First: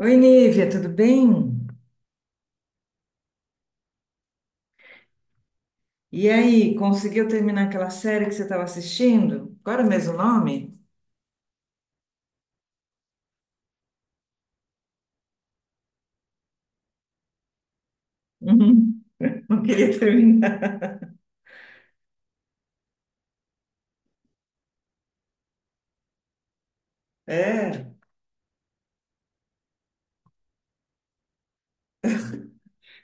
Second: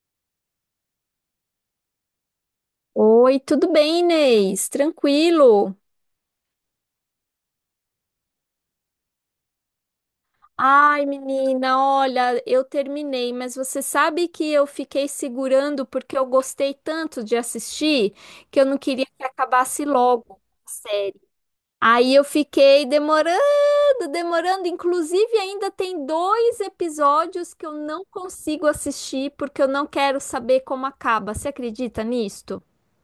Oi, Nívia, tudo bem? Oi, tudo bem, Inês? Tranquilo? E aí, conseguiu terminar aquela série que você estava assistindo? Qual era mesmo o nome? Ai, menina, olha, eu terminei, mas você sabe que eu fiquei segurando porque eu gostei tanto de assistir que eu não Uhum. queria que Não acabasse queria logo a terminar. série. Aí eu fiquei demorando, demorando. Inclusive, ainda tem dois episódios que eu É. não consigo assistir porque eu não quero saber como acaba. Você acredita nisto?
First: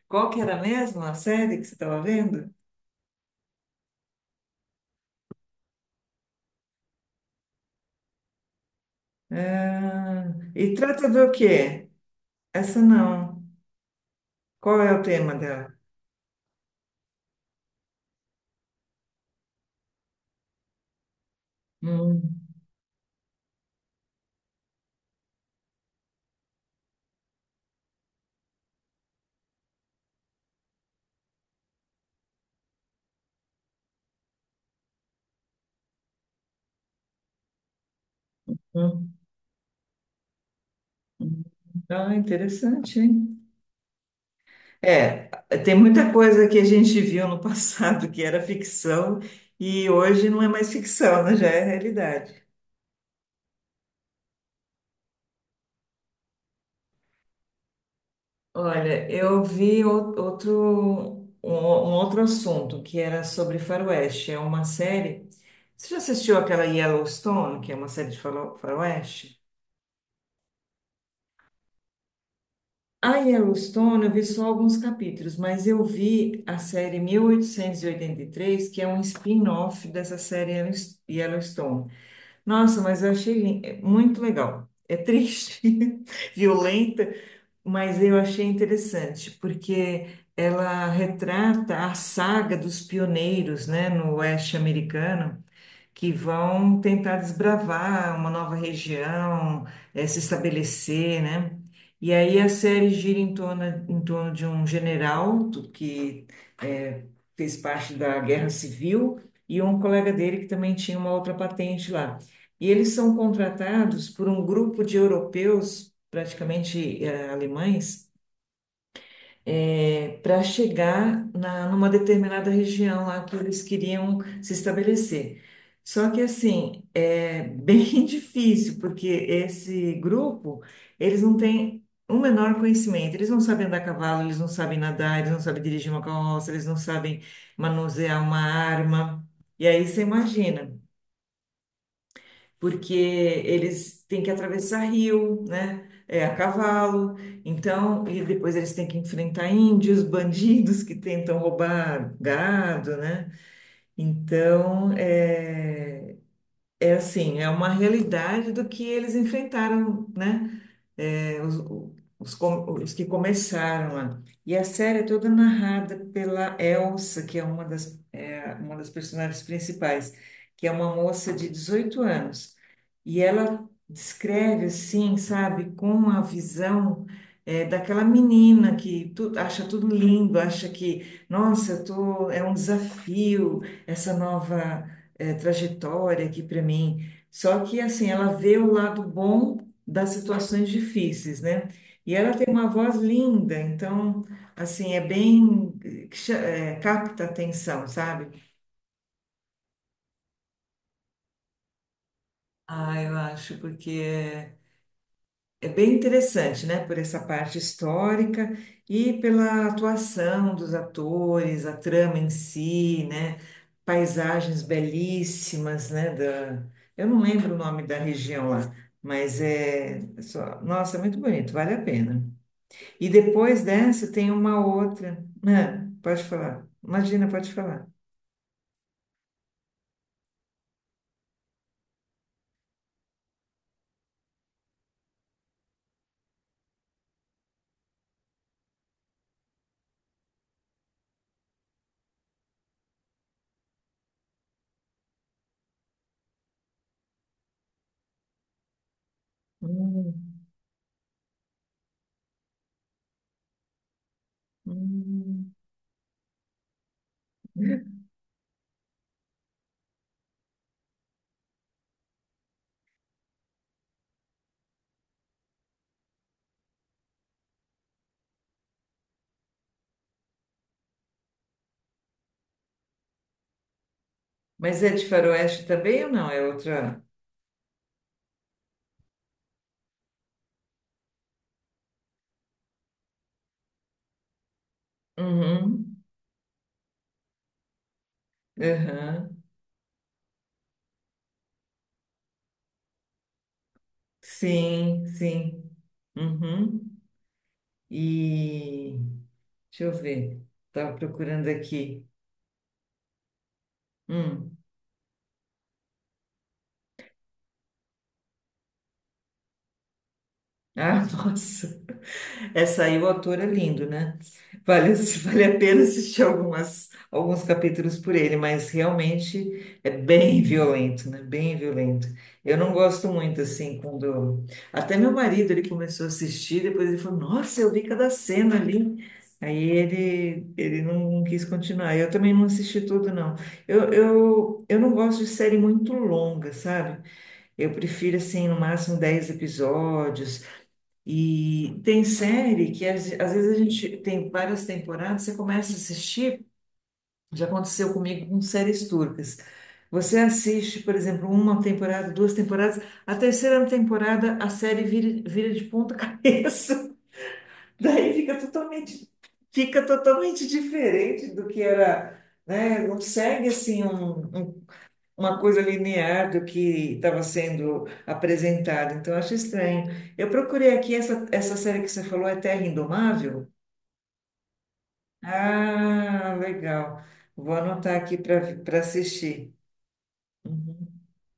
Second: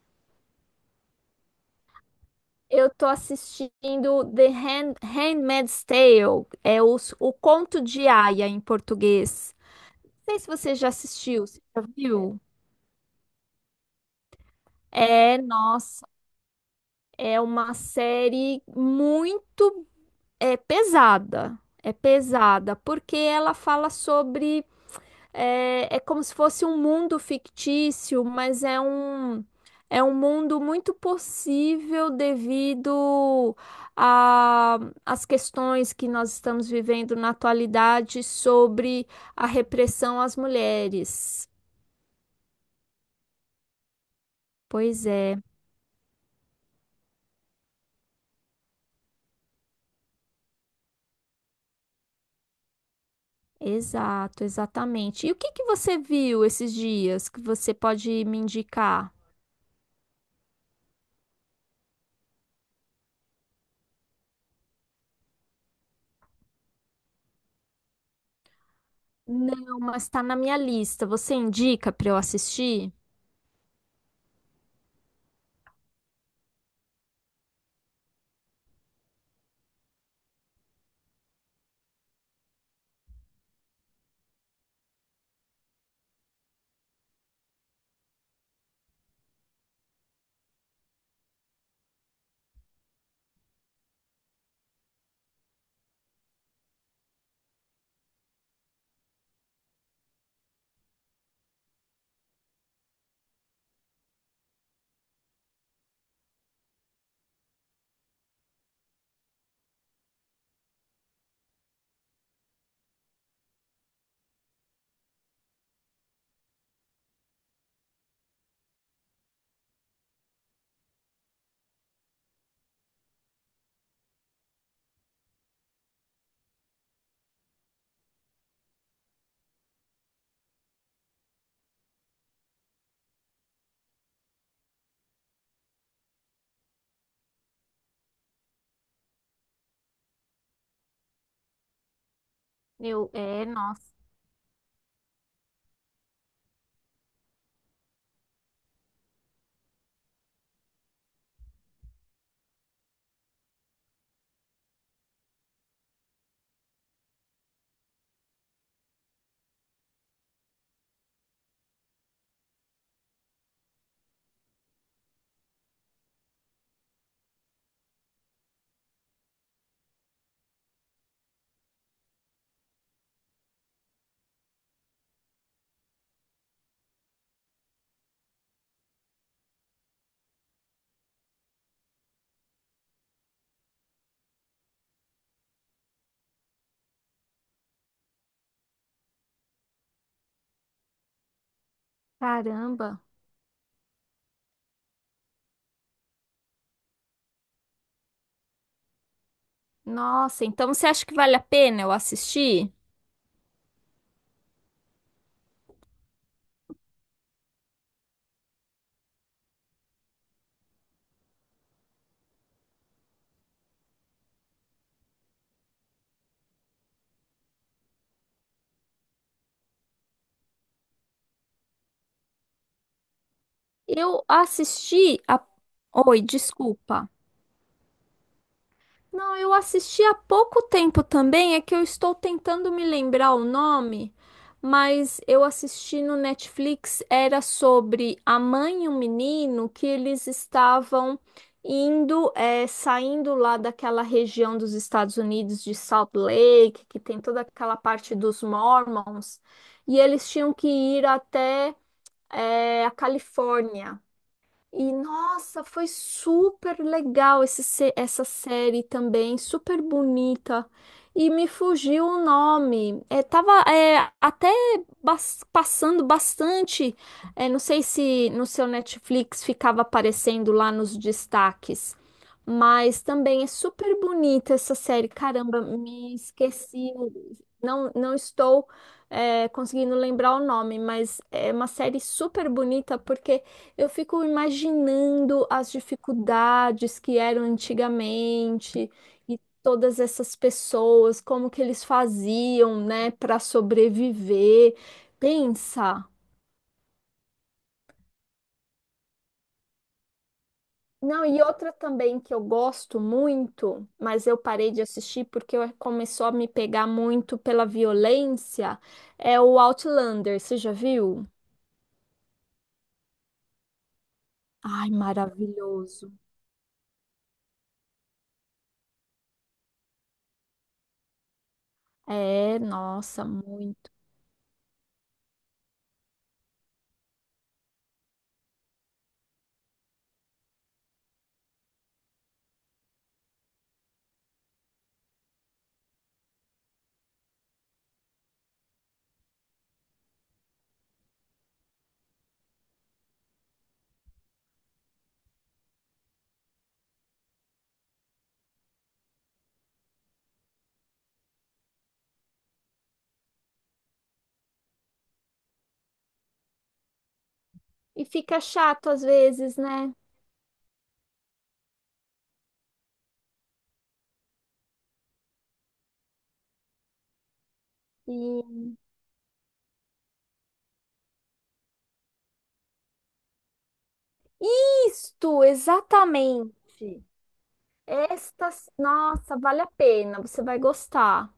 Qual que era mesmo a série que você estava vendo? Eu tô assistindo The Hand, Handmaid's Tale, é o Conto de Aia em português. Ah, Não sei se e você já trata do assistiu, você já quê? viu? Essa não. Qual é o tema É, dela? nossa, é uma série muito pesada. É Hum, pesada, porque ela fala sobre. É, é como se fosse um mundo fictício, mas é um mundo muito possível devido a- às questões que nós estamos vivendo na atualidade sobre hum, a repressão às hum. mulheres. Ah, interessante, hein? Pois É, é, tem muita coisa que a gente viu no passado que era ficção e hoje não é mais ficção, né? Já é realidade. exato, exatamente. E o que que você viu esses dias que você pode me Olha, indicar? Outro, um outro assunto que era sobre faroeste. É uma série. Você já assistiu aquela Yellowstone, que é uma série de faroeste? Não, mas está na minha lista. Você indica para eu assistir? A Yellowstone, eu vi só alguns capítulos, mas eu vi a série mil oitocentos e oitenta e três, que é um spin-off dessa série Yellowstone. Nossa, mas eu achei muito legal. É triste, violenta, mas eu achei interessante, porque ela retrata a saga dos pioneiros, né, no oeste americano que vão tentar desbravar uma nova região, se estabelecer, né? E aí a série gira em torno de um general que eh, fez parte da Guerra Civil e um colega dele que também tinha uma outra patente lá. E eles são contratados por um grupo de europeus, praticamente alemães, para chegar numa determinada região lá que eles queriam se estabelecer. Só que assim, é bem difícil, porque esse grupo, eles não têm o menor conhecimento, eles não sabem andar a cavalo, eles não sabem nadar, eles não sabem dirigir uma carroça, eles não sabem manusear uma arma. E aí você imagina porque Eu, é, nossa, eles têm que atravessar rio, né? É, a cavalo, então, e depois eles têm que enfrentar índios, bandidos que tentam roubar gado, né? Então, é, é assim, é uma realidade do que eles enfrentaram, né? Os, os que começaram lá. E a série é toda narrada pela Elsa, que é uma das, uma das personagens principais, que é uma moça de 18 anos. E ela descreve, assim, sabe, com a visão. Daquela menina que tu, acha tudo lindo, acha que, nossa, eu tô, é um desafio essa nova, trajetória aqui para mim. Só que, assim, ela vê o lado bom das situações difíceis, né? E ela tem uma voz caramba. linda, então, assim, é bem, capta a atenção, sabe? Nossa, então você acha que vale a pena eu assistir? Ah, eu acho, porque é, é bem interessante, né? Por essa parte histórica e pela atuação dos atores, a trama em si, né? Paisagens belíssimas, né? Da, eu não lembro o nome da região lá, mas é, só, nossa, é muito bonito, vale a pena. E depois dessa Eu tem uma assisti outra. a... Ah, pode Oi, falar. desculpa. Imagina, pode falar. Não, eu assisti há pouco tempo também, é que eu estou tentando me lembrar o nome, mas eu assisti no Netflix, era sobre a mãe e o menino que eles estavam indo, saindo lá daquela região dos Estados Unidos de Salt Lake, que tem toda aquela parte dos Mormons, e Hum, eles tinham que ir até a Califórnia. E hum. nossa, foi super legal esse, se- essa série também, super bonita. E me fugiu o nome. É, tava até passando bastante. É, não sei se no seu Netflix ficava aparecendo lá nos destaques. Mas também é super bonita essa Mas é de série. Caramba, faroeste também ou me não? É esqueci. outra. Não estou conseguindo lembrar o nome, mas é uma série super bonita porque eu fico imaginando as Uhum, dificuldades que eram antigamente aham. e todas essas pessoas, como que eles faziam, né, para sobreviver. Sim, sim. Pensa. Uhum. E deixa eu ver. Estava Não, e procurando outra aqui. também que eu gosto muito, mas eu Hum. parei de assistir porque começou a me pegar muito pela violência, é o Outlander. Você já Ah, viu? nossa. Essa aí o autor é lindo, né? Ai, Vale, vale a pena maravilhoso. assistir algumas, alguns capítulos por ele, mas realmente é bem violento, né? Bem violento. Eu É, não gosto nossa, muito, assim, muito. quando... Até meu marido, ele começou a assistir, depois ele falou, nossa, eu vi cada cena ali. Aí ele, não quis continuar. Eu também não assisti tudo, não. Eu não gosto de série muito longa, sabe? Eu prefiro, assim, no máximo 10 episódios, e tem série que às vezes a gente tem várias temporadas, você começa a assistir, já aconteceu comigo com séries turcas. Você assiste, por exemplo, uma temporada, duas temporadas, a terceira temporada a série vira, vira de ponta cabeça. E Daí fica chato às vezes, fica né? totalmente diferente do que era, né? Não segue assim um uma coisa linear do que estava sendo Sim. apresentado. Então, eu acho estranho. Eu procurei aqui essa série que você falou, é Terra Indomável? Isto, Ah, legal. exatamente. Vou anotar aqui Esta, para nossa, assistir. vale a pena, você vai Uhum. gostar.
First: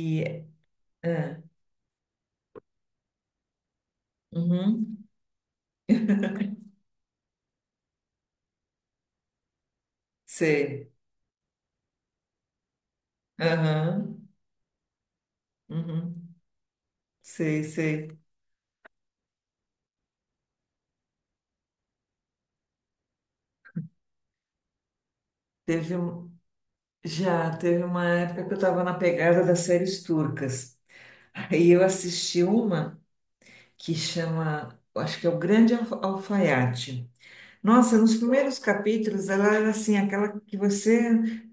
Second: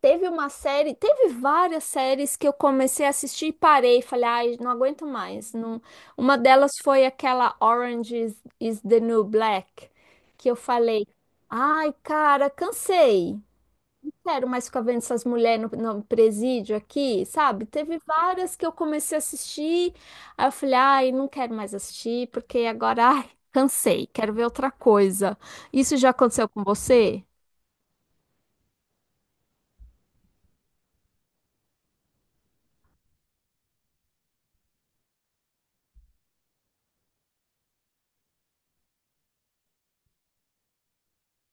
Teve uma série, teve ah, várias séries que eu comecei a assistir e parei, falei, ai, não uhum. aguento mais. Não... Uma delas foi aquela Orange is the New Black, que eu Sei. falei, ai, cara, cansei. Aham. Quero mais ficar vendo essas mulheres no Uhum. presídio aqui, Sei, sabe? Teve sei. várias que eu comecei a assistir, aí eu falei, ai, não quero mais assistir, porque agora, ai, cansei, quero ver outra coisa. Teve, Isso já um- aconteceu com você? Já teve uma época que eu estava na pegada das séries turcas. Aí eu assisti uma que chama, eu acho que é o Grande Alfaiate. Nossa, nos primeiros capítulos ela era assim, aquela que você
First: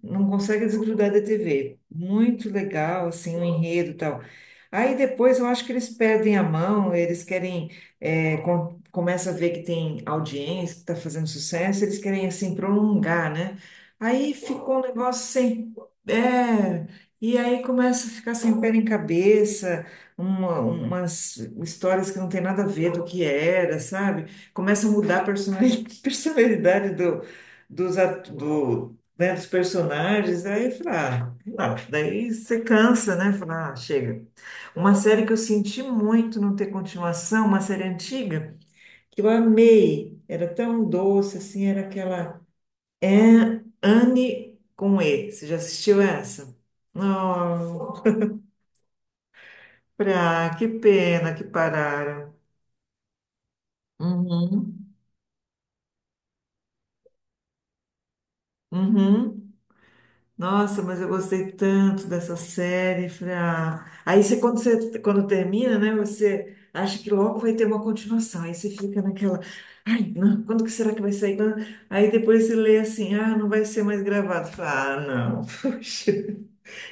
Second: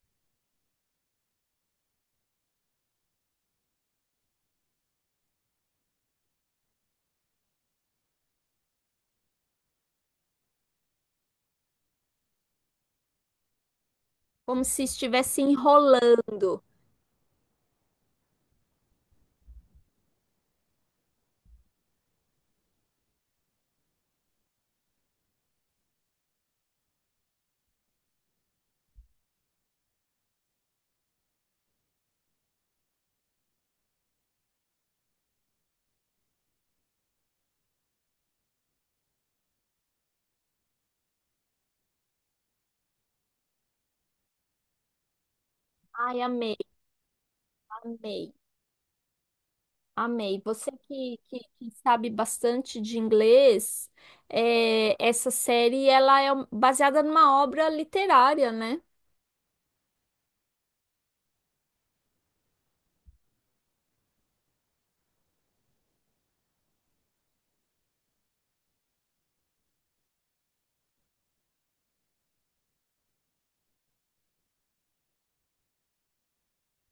não consegue desgrudar da TV. Muito legal, assim, o enredo e tal. Aí depois eu acho que eles perdem a mão, eles querem, é, começa a ver que tem audiência, que está fazendo sucesso, eles querem, assim, prolongar, né? Aí Como ficou um se negócio estivesse sem... enrolando. É, e aí começa a ficar sem pé nem cabeça, umas histórias que não tem nada a ver do que era, sabe? Começa a mudar a personalidade do, né, dos personagens, aí fala, ah, sei lá, daí você cansa, né? Fala, ah, chega. Uma série que eu senti muito não ter continuação, uma série antiga, que eu amei, era tão doce, assim, era aquela Anne com E. Você já assistiu Ai, amei, essa? Não, amei, amei. pra, que Você que, pena que, que que sabe pararam. bastante de inglês, Uhum, é, essa série, ela é baseada numa obra literária, né? uhum. Nossa, mas eu gostei tanto dessa série. Falei, ah. Aí você, quando termina, né, você acha que logo vai ter uma continuação. Aí você fica naquela, ai, não, quando que será que vai sair? Quando-" Aí depois você lê assim, ah, não vai ser mais gravado. Fala, ah, não, poxa.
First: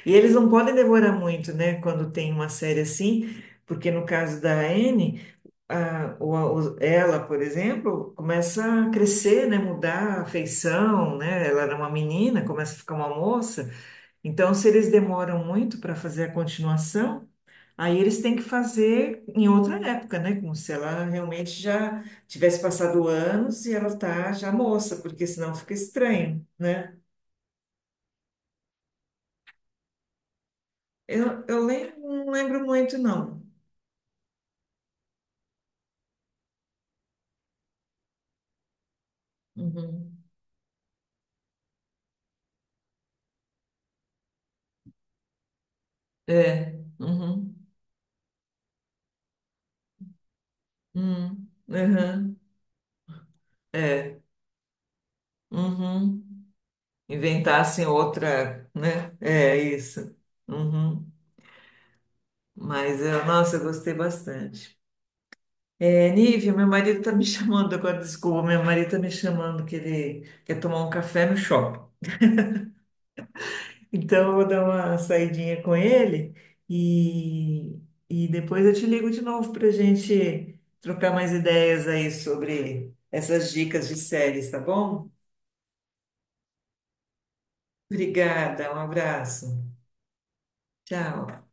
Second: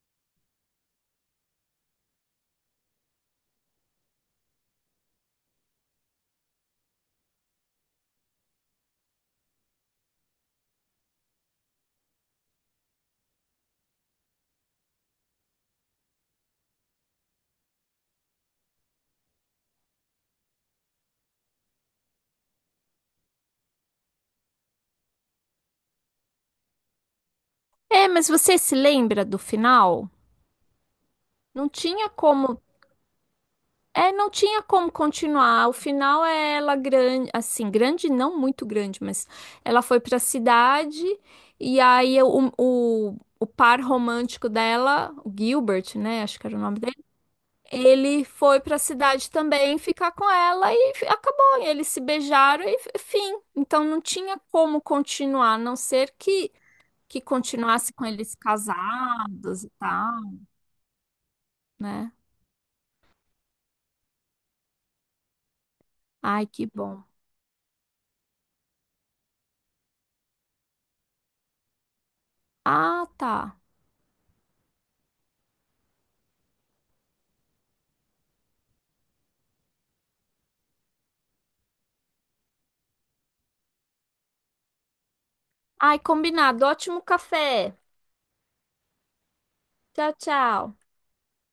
E eles não podem demorar muito, né, quando tem uma série assim, porque no caso da Anne, a, o, ela, por exemplo, começa a crescer, né, mudar a feição, né? Ela era uma menina, começa a ficar uma moça. Então, se eles demoram muito para fazer a continuação, aí eles têm que fazer em outra época, né? Como se ela realmente já tivesse passado anos e ela tá já moça, porque senão fica estranho, né? É, mas você se lembra do final? Eu Não lembro, tinha não como. lembro muito, não. É, não tinha como continuar. O final é ela grande, assim, grande, não muito grande, mas ela foi pra Uhum. cidade e aí o par romântico dela, o Gilbert, né? Acho que era o nome É. dele. Uhum. Ele foi pra cidade também ficar com ela e Uhum. acabou. E eles se Uhum. beijaram e fim. Então não É. tinha como continuar, a não ser Uhum. Que Inventassem continuasse com eles outra, né? É casados e isso. tal, Uhum. né? Mas, eu, nossa, eu gostei bastante. É, Ai, Nívia, meu que marido bom. tá me chamando agora, desculpa, meu marido tá me chamando que ele quer tomar um café no shopping. Ah, tá. Então eu vou dar uma saidinha com ele e, e depois eu te ligo de novo pra gente trocar mais ideias aí sobre essas dicas de séries, tá bom? Ai, combinado. Ótimo café. Obrigada, um abraço. Tchau, tchau. Tchau.